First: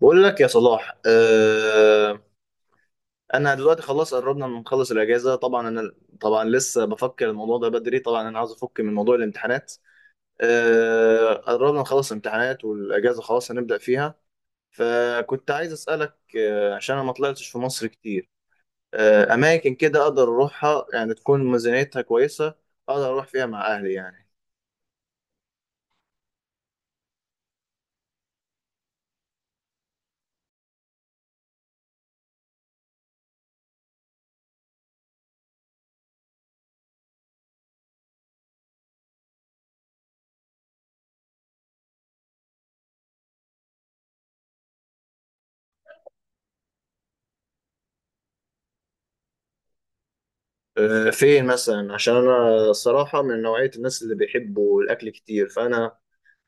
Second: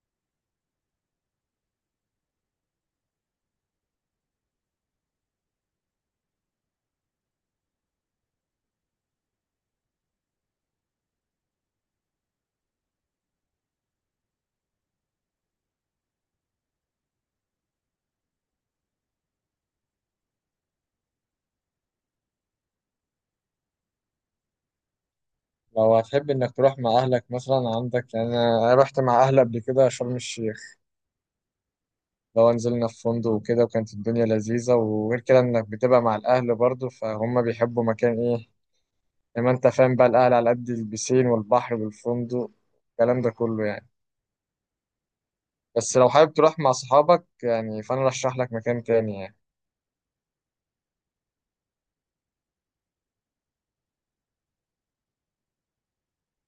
بقول لك يا صلاح، آه. انا دلوقتي خلاص قربنا من نخلص الاجازه. طبعا لسه بفكر الموضوع ده بدري. طبعا انا عاوز افك من موضوع الامتحانات. آه، قربنا نخلص الامتحانات والاجازه خلاص هنبدا فيها. فكنت عايز اسالك، عشان انا ما طلعتش في مصر كتير، اماكن كده اقدر اروحها يعني تكون ميزانيتها كويسه، اقدر اروح فيها مع اهلي يعني. لو هتحب انك تروح مع اهلك مثلا عندك يعني انا رحت مع اهلي قبل كده شرم الشيخ. لو نزلنا في فندق وكده وكانت الدنيا لذيذة، وغير كده انك بتبقى مع الاهل برضو فهم بيحبوا مكان ايه. لما انت فاهم بقى الاهل على قد البسين والبحر والفندق الكلام ده كله يعني. بس لو حابب تروح مع صحابك يعني فانا رشح لك مكان تاني يعني. آه، فين مثلا؟ عشان انا الصراحه من نوعيه الناس اللي بيحبوا الاكل كتير، فانا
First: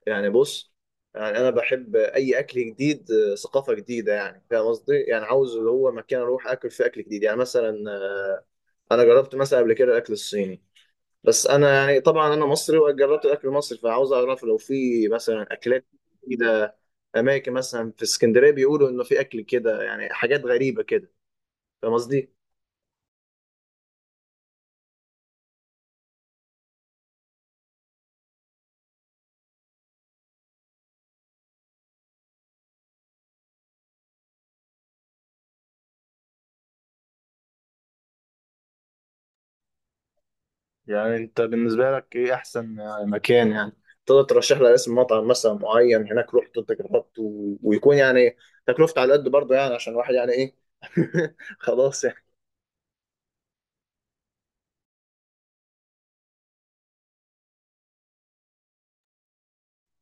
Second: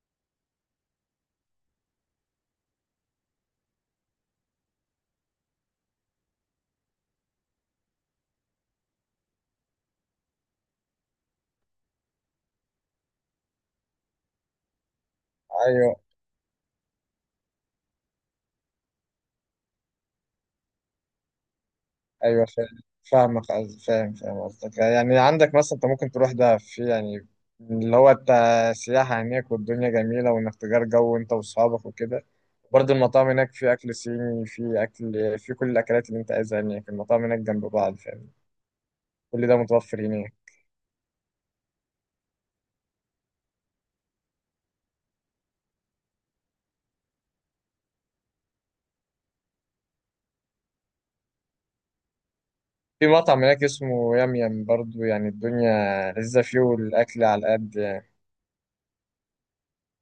يعني بص، يعني انا بحب اي اكل جديد، ثقافه جديده، يعني فاهم قصدي؟ يعني عاوز اللي هو مكان اروح اكل فيه اكل جديد، يعني مثلا انا جربت مثلا قبل كده الاكل الصيني، بس انا يعني طبعا انا مصري وجربت الاكل المصري، فعاوز اعرف لو في مثلا اكلات ايوه. جديده. اماكن مثلا في اسكندريه بيقولوا انه في اكل كده، يعني حاجات غريبه كده، فاهم قصدي؟ ايوه. فاهم قصدك، يعني عندك مثلا انت ممكن تروح ده في يعني اللي هو انت سياحة هناك، والدنيا جميلة، وانك تجار جو انت واصحابك وكده. برضه المطاعم هناك في اكل صيني، في اكل، في كل الاكلات اللي انت عايزها هناك. المطاعم هناك جنب بعض، فاهم؟ كل ده متوفر هناك. يعني انت بالنسبه لك ايه احسن يعني مكان يعني؟ تقدر ترشح لي اسم مطعم مثلا معين هناك رحت انت جربت ويكون يعني تكلفته على قد برضه، يعني عشان الواحد يعني ايه، خلاص يعني. في مطعم هناك اسمه يام يام، برضه يعني الدنيا لذيذة فيه والاكل على قد يعني.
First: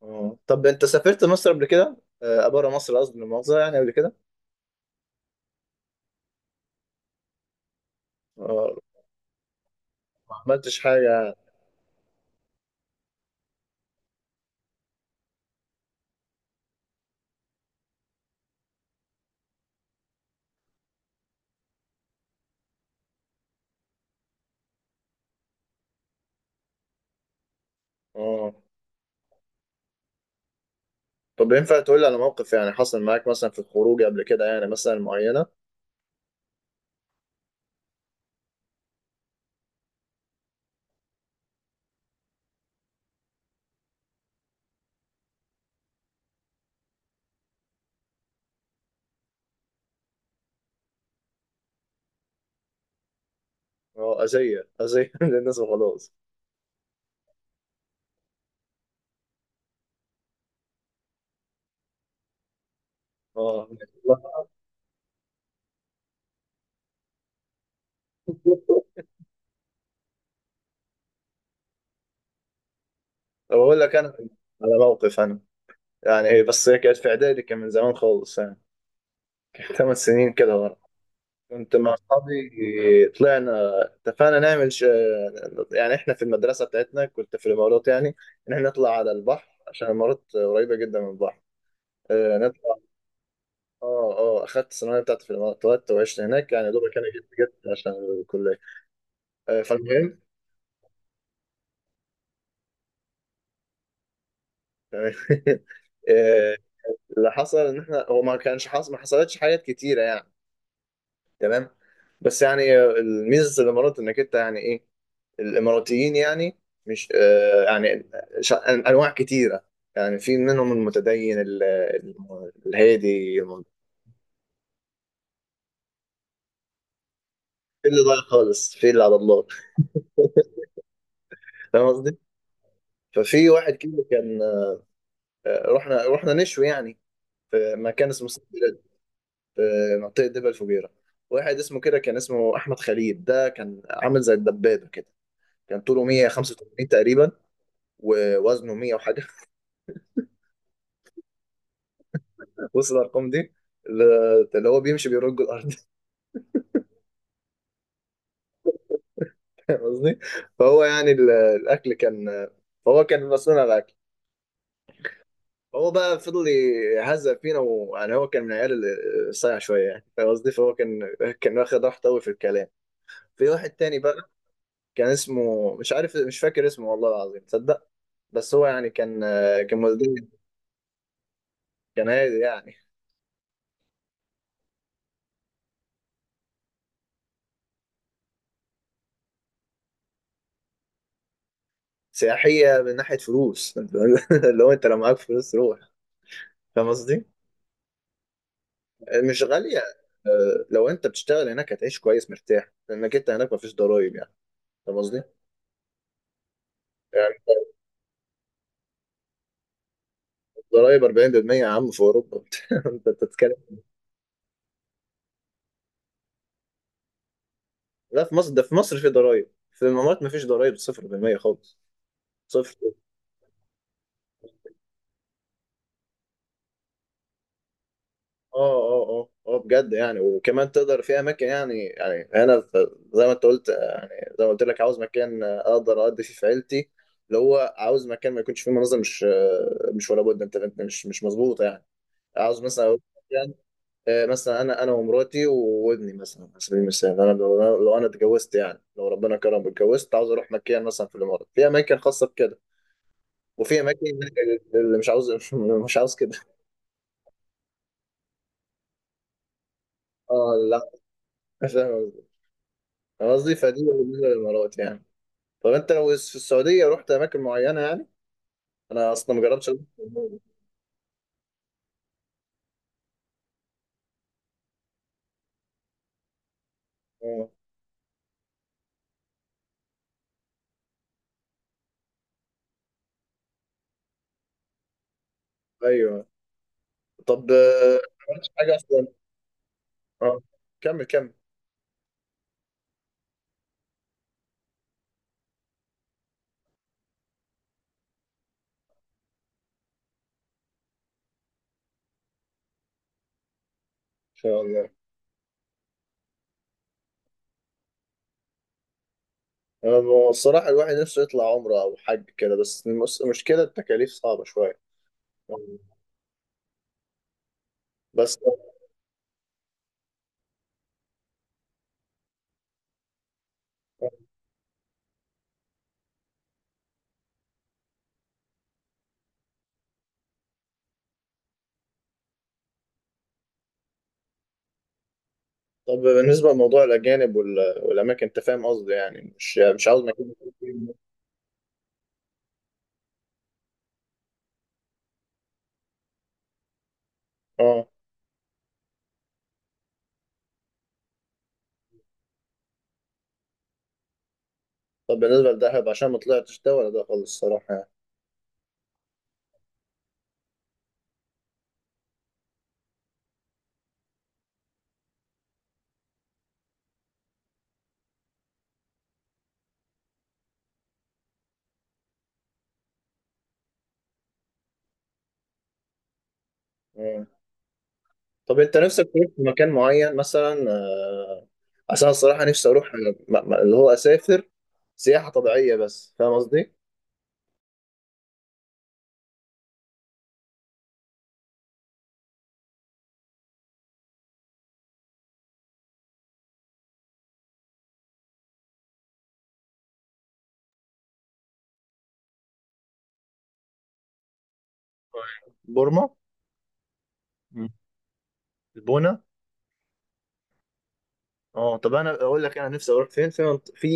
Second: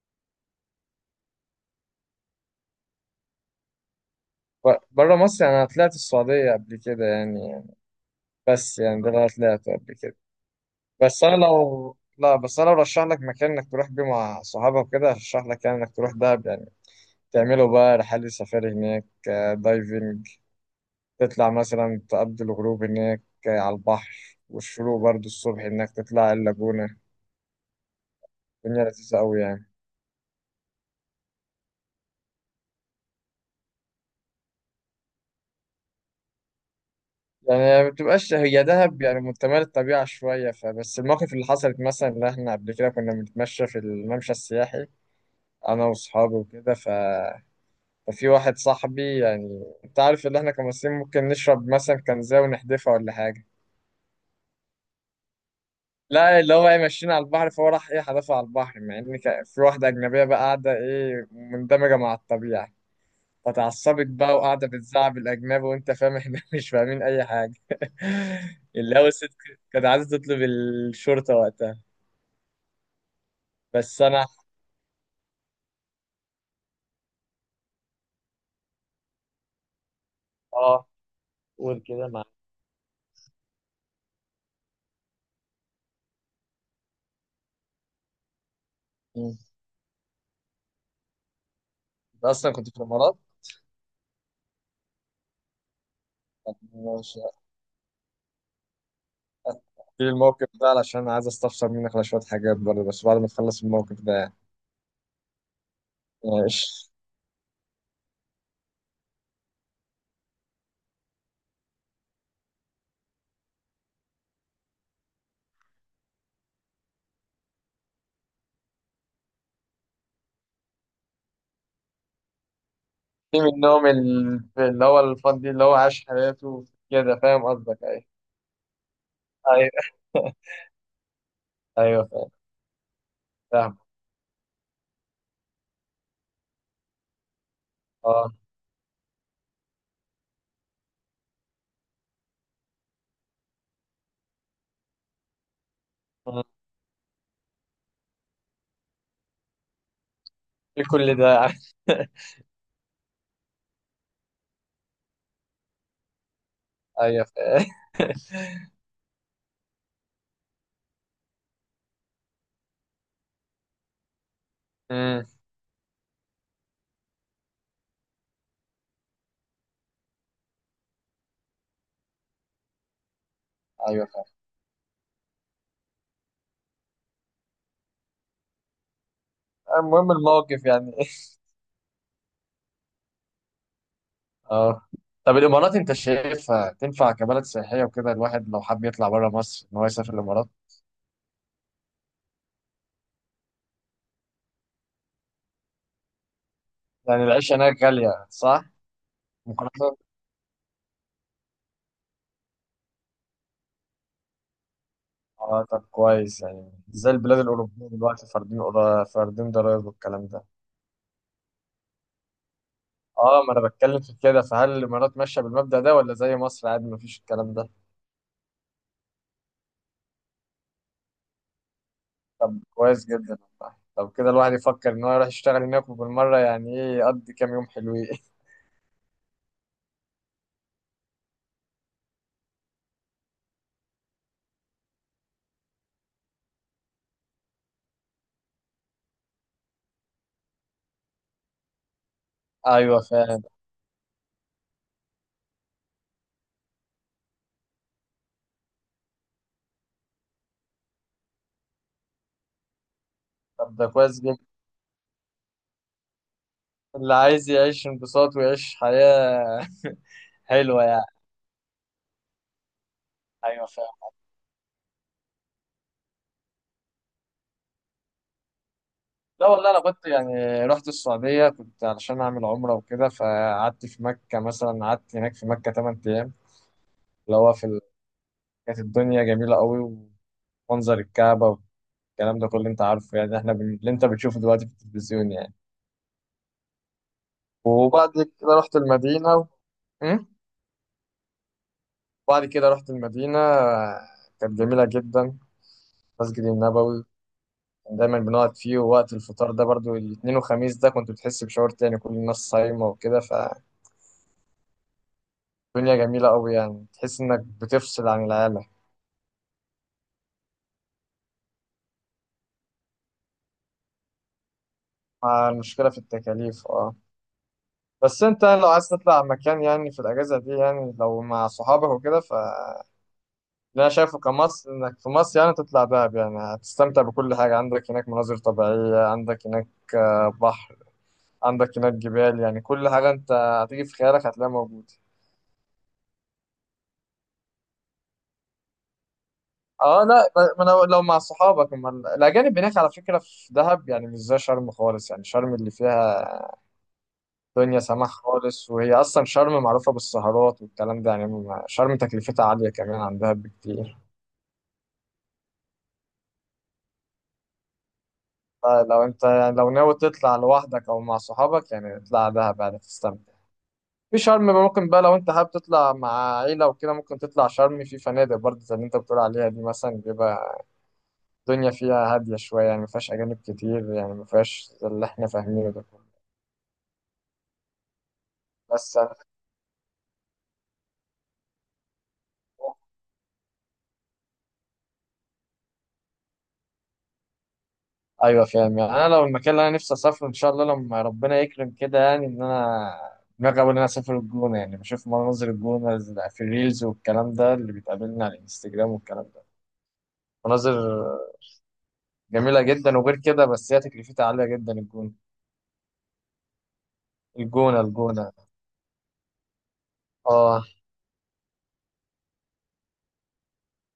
اه. طب انت سافرت مصر قبل كده، آه بره مصر قصدي، المؤاخذه، يعني قبل كده؟ بره مصر يعني انا طلعت السعودية قبل كده يعني. اه، بس يعني ده اللي انا طلعته قبل كده. ما عملتش حاجه بس يعني. انا لو لا بس انا برشح لك مكان انك تروح بيه مع صحابك كده. ارشح لك يعني انك تروح دهب يعني. تعملوا بقى رحلة سفاري هناك، دايفنج. تطلع مثلا تقضي الغروب هناك، على البحر، والشروق برضو الصبح انك تطلع اللاجونة. اه، الدنيا لذيذة قوي يعني. طب ينفع تقول لي على موقف يعني حصل معاك مثلا في الخروج قبل كده، يعني مثلا معينه؟ يعني ما بتبقاش هي دهب يعني متمال الطبيعة شوية. فبس المواقف اللي حصلت مثلا اللي احنا قبل كده كنا بنتمشى في الممشى السياحي انا واصحابي وكده. ف ففي واحد صاحبي، يعني انت عارف ان احنا كمصريين ممكن نشرب مثلا كنزة ونحدفها ولا حاجة. اه، اذيه اذيه للناس وخلاص. لا، اللي هو ايه، ماشيين على البحر، فهو راح ايه حدفها على البحر، مع ان في واحدة أجنبية بقى قاعدة ايه مندمجة مع الطبيعة. اه فتعصبت بقى وقاعدة بتزعق الأجنبي، وأنت فاهم احنا مش فاهمين أي حاجة اللي هو الست كانت عايزة تطلب الشرطة وقتها. بقول لك بس انا أنا. على موقف انا، يعني هي هي كانت في اعدادي، كان من زمان خالص يعني، كان ثمان سنين كده ورا. اه. كنت قول مع كده معاك. اصحابي طلعنا، اتفقنا نعمل يعني احنا في المدرسه بتاعتنا، كنت في الامارات يعني، ان احنا نطلع على البحر عشان الامارات قريبه جدا من البحر. أنت آه، أصلا كنت في نطلع. اه اه، اخدت الثانويه بتاعتي في الامارات، اتولدت وعشت هناك يعني، دوبك انا جيت الإمارات؟ جيت عشان الكليه. آه، في فالمهم. الموقف ده علشان عايز استفسر منك على شوية حاجات برضه، بس بعد ما تخلص الموقف ده يعني. تمام. آه، ماشي. اللي حصل ان احنا هو ما كانش حصل، ما حصلتش حاجات كتيره يعني. تمام. بس يعني آه، الميزه في الامارات انك انت يعني ايه، الاماراتيين يعني، مش آه، يعني انواع كتيره. يعني في منهم المتدين في الهادي، منهم اللي هو الفان دي اللي هو عاش حياته كده، فاهم قصدك؟ في اللي ايوه. ضايع خالص، في اللي على الله، ايوه. فاهم ايوه قصدي. فاهم. ففي واحد فاهم. كده كان، آه، رحنا نشوي يعني في مكان اسمه اه. سيد بلاد، في منطقه دبا الفجيره. واحد اسمه كده، كان اسمه احمد خليل، ده كان عامل زي الدبابه كده. كان طوله مم. 185 تقريبا ووزنه 100 وحاجه. في كل ده يعني. وصل الارقام دي، اللي اللي هو بيمشي بيرج الارض، ايوه فاهم. فاهم قصدي؟ فهو يعني الاكل كان، فهو كان مسؤول عن الاكل. مم. هو بقى فضل يهزأ فينا، ويعني هو كان من العيال اللي صايع شويه يعني، فاهم قصدي؟ فهو كان واخد راحته قوي في الكلام. في واحد تاني ايوه فاهم. بقى كان اسمه، مش عارف مش فاكر اسمه والله العظيم تصدق، بس هو يعني كان المهم مزدوج، الموقف يعني. كان هادي يعني. اه. طب الامارات انت شايفها تنفع كبلد سياحيه وكده الواحد لو حب يطلع بره مصر ان هو يسافر الامارات؟ سياحيه من ناحيه فلوس. اللي هو انت لو معاك فلوس روح، فاهم يعني قصدي. العيشه هناك غاليه، صح؟ مش غاليه. مقارنه. آه، لو انت بتشتغل هناك هتعيش كويس مرتاح، لانك انت هناك مفيش ضرايب يعني، فاهم قصدي؟ اه طب كويس، يعني زي البلاد يعني الأوروبية دلوقتي فاردين فاردين ضرايب والكلام ده. ضرايب 40% يا عم في اوروبا. انت اه ما بتتكلم. انا بتكلم في كده. فهل الامارات ماشيه بالمبدأ ده ولا زي مصر عادي ما فيش الكلام ده؟ لا في مصر، ده في مصر في ضرايب، في الامارات ما فيش ضرايب، 0% خالص. طب صفر. كويس جدا والله. طب كده الواحد يفكر ان هو يروح يشتغل هناك، وبالمره يعني ايه يقضي كام يوم حلوين. اه اه اه اه، بجد يعني. وكمان تقدر في اماكن يعني، يعني هنا زي ما انت قلت، يعني زي ما قلت لك، عاوز مكان اقدر اقضي فيه في عيلتي، اللي هو عاوز مكان ما يكونش فيه مناظر، مش ولا بد. انت انت مش مظبوطه يعني. عاوز مثلا ايوه فاهم. آه، مثلا انا ومراتي وابني، مثلا على سبيل المثال انا لو، لو انا اتجوزت يعني، لو ربنا كرم اتجوزت، عاوز اروح مكان مثلا في الامارات. في اماكن خاصه بكده، طب وفي ده اماكن كويس جدا. اللي مش عاوز مش عاوز كده. اللي عايز يعيش انبساط ويعيش حياه اه لا. حلوه يعني. فاهم قصدي. أنا قصدي ايوه فدي فاهم. بالنسبه للامارات يعني. طب انت لو في السعوديه رحت اماكن معينه يعني؟ انا اصلا ما لا جربتش والله أروح انا كنت السعودية. يعني رحت السعوديه كنت علشان اعمل عمره وكده. فقعدت في مكه مثلا، قعدت هناك في مكه 8 ايام. اللي اه. هو في ال... كانت الدنيا جميلة قوي. ومنظر الكعبة والكلام ده كله انت عارفه، يعني احنا بن... اللي انت بتشوفه دلوقتي في التلفزيون يعني. ايوه. طب آه، وبعد ما عملتش كده حاجه رحت اصلا؟ المدينة و... م؟ اه، كمل كمل. ان بعد كده رحت المدينة. كانت جميلة جدا. المسجد النبوي كان دايما بنقعد فيه، ووقت الفطار ده برضو الاثنين وخميس ده كنت بتحس بشعور تاني، كل الناس صايمة وكده، فالدنيا شاء الله. جميلة قوي يعني. تحس انك بتفصل عن العالم. أنا الصراحة الواحد نفسه يطلع عمرة أو حج كده، بس المشكلة التكاليف صعبة شوية. مع المشكلة في التكاليف، اه. بس بس انت لو عايز تطلع مكان يعني في الاجازه دي يعني لو مع صحابك وكده، فاللي انا شايفه كمصر انك في مصر يعني تطلع دهب. يعني هتستمتع بكل حاجه، عندك هناك مناظر طبيعيه، عندك هناك بحر، عندك هناك جبال، يعني كل حاجه انت هتيجي في خيالك هتلاقيها موجوده. طب بالنسبة لموضوع الأجانب والأماكن، أنت فاهم قصدي، يعني مش مش عاوز اه لا، مكان يكون ما انا فيه. لو مع صحابك. اما الاجانب هناك على فكره في دهب يعني مش زي شرم خالص. يعني شرم اللي فيها دنيا أه. سماح خالص، وهي اصلا شرم معروفه بالسهرات والكلام ده يعني. شرم تكلفتها عاليه كمان عن دهب بكتير. طب بالنسبة لدهب، عشان ما طلعتش ده ولا ده خالص الصراحة يعني. لو انت لو ناوي تطلع لوحدك او مع صحابك يعني اطلع دهب يعني تستمتع. في شرم بقى ممكن بقى لو انت حابب تطلع مع عيلة وكده ممكن تطلع شرم في فنادق برضه زي اللي انت بتقول عليها دي مثلا. بيبقى الدنيا فيها هادية شوية يعني، ما فيهاش أجانب كتير، يعني ما فيهاش زي اللي احنا فاهمينه ده كله. أه. طب أنت بس نفسك أنا- تروح في مكان معين مثلا آه، عشان الصراحة نفسي أروح آه، اللي هو أسافر سياحة طبيعية بس، فاهم قصدي؟ أيوة فاهم. يعني أنا لو المكان اللي أنا نفسي أسافره إن شاء الله لما ربنا يكرم كده، يعني إن أنا دماغي أوي إن أنا أسافر الجونة. يعني بشوف مناظر الجونة في الريلز والكلام ده اللي بيتقابلنا على الانستجرام والكلام ده. مناظر جميلة جدا وغير كده، بس هي تكلفتها عالية جدا الجونة. بورما. الجونة. الجونة. البونة. اه. اه، طب انا اقول لك انا نفسي اروح فين، في في،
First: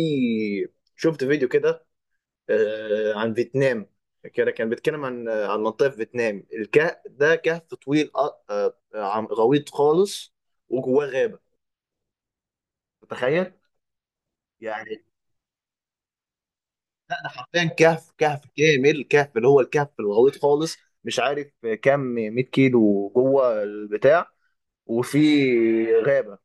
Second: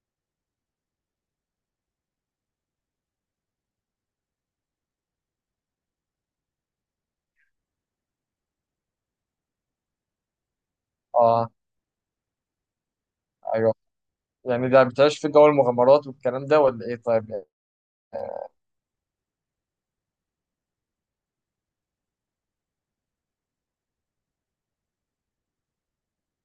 شفت فيديو كده آه، عن فيتنام. كده كان بيتكلم عن آه، عن منطقه في فيتنام. الكهف ده كهف طويل آه، آه، غويط خالص، وجواه غابه، اه. تخيل. ايوه يعني ده يعني بتعيش في جو المغامرات والكلام ده ولا ايه، ده طيب؟ حرفيا كهف، كهف كامل كهف اللي هو الكهف الغويط خالص. مش عارف كام، 100 كيلو جوه البتاع، وفي غابه.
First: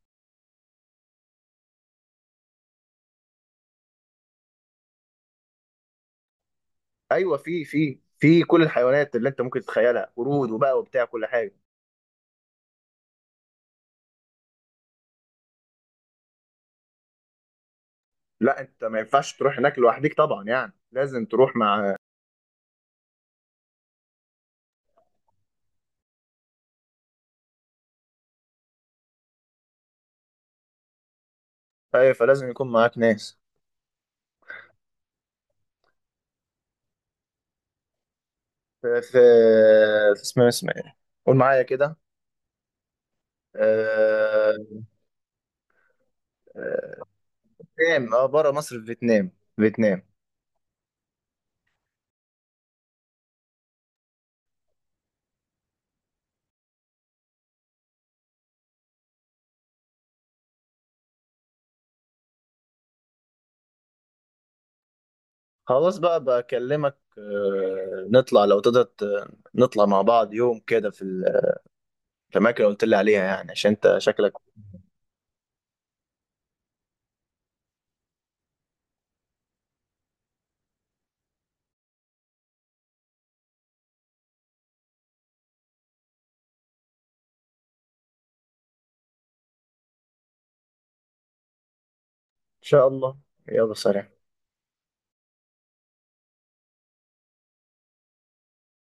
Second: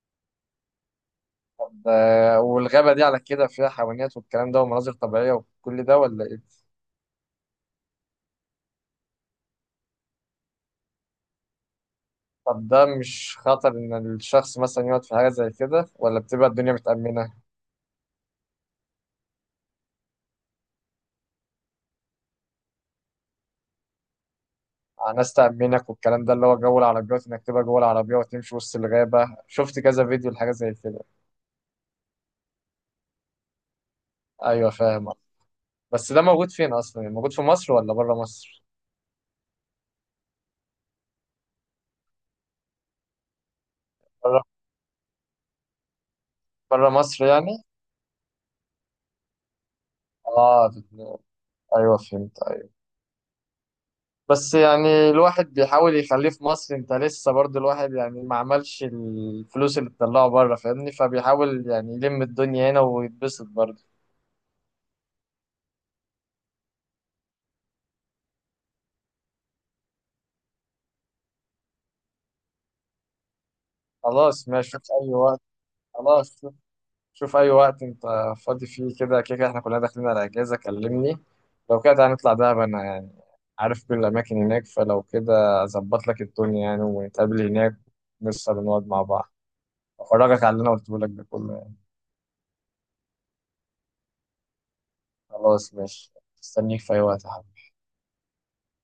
طب والغابة دي على كده فيها حيوانات والكلام ده ومناظر طبيعية وكل ده ولا ايه؟ ايوه، في في كل الحيوانات اللي انت ممكن تتخيلها، قرود وبقى وبتاع كل حاجه. طب ده مش خطر ان الشخص مثلا يقعد في حاجة زي كده، ولا بتبقى الدنيا متأمنة؟ لا انت ما ينفعش تروح هناك لوحدك طبعا يعني، لازم تروح مع، ناس تأمنك والكلام ده، اللي هو جو العربيات انك تبقى جوه العربية وتمشي وسط الغابة. شفت كذا فيديو لحاجة زي كده. ايوه فلازم يكون معاك ناس. ايوه فاهم. بس ده موجود فين اصلا؟ يعني موجود في مصر ولا بره مصر؟ في في اسمه، اسمه ايه، قول معايا كده، آه، بره آه، مصر يعني. فيتنام. اه بره مصر، في فيتنام، فيتنام. اه في اتنين. ايوه فهمت. ايوه. بس يعني الواحد بيحاول يخليه في مصر، انت لسه برضه الواحد يعني ما عملش الفلوس اللي بتطلعه بره فاهمني، فبيحاول يعني يلم الدنيا هنا ويتبسط برضه. خلاص بقى، بكلمك آه، نطلع لو تقدر نطلع مع بعض يوم كده في في الاماكن اللي قلت لي عليها يعني، عشان انت شكلك. خلاص ان ماشي، شوف اي وقت. خلاص شوف. شوف اي وقت انت فاضي فيه. كده كده كده احنا كلنا داخلين على اجازه، كلمني. لو كده هنطلع دهب انا يعني عارف كل الاماكن هناك، فلو كده اظبط لك الدنيا يعني ونتقابل هناك. نسهر ونقعد مع بعض. افرجك على اللي انا قلته لك ده كله. شاء الله. يلا سلام. خلاص ماشي. استنيك في أي وقت يا حبيبي.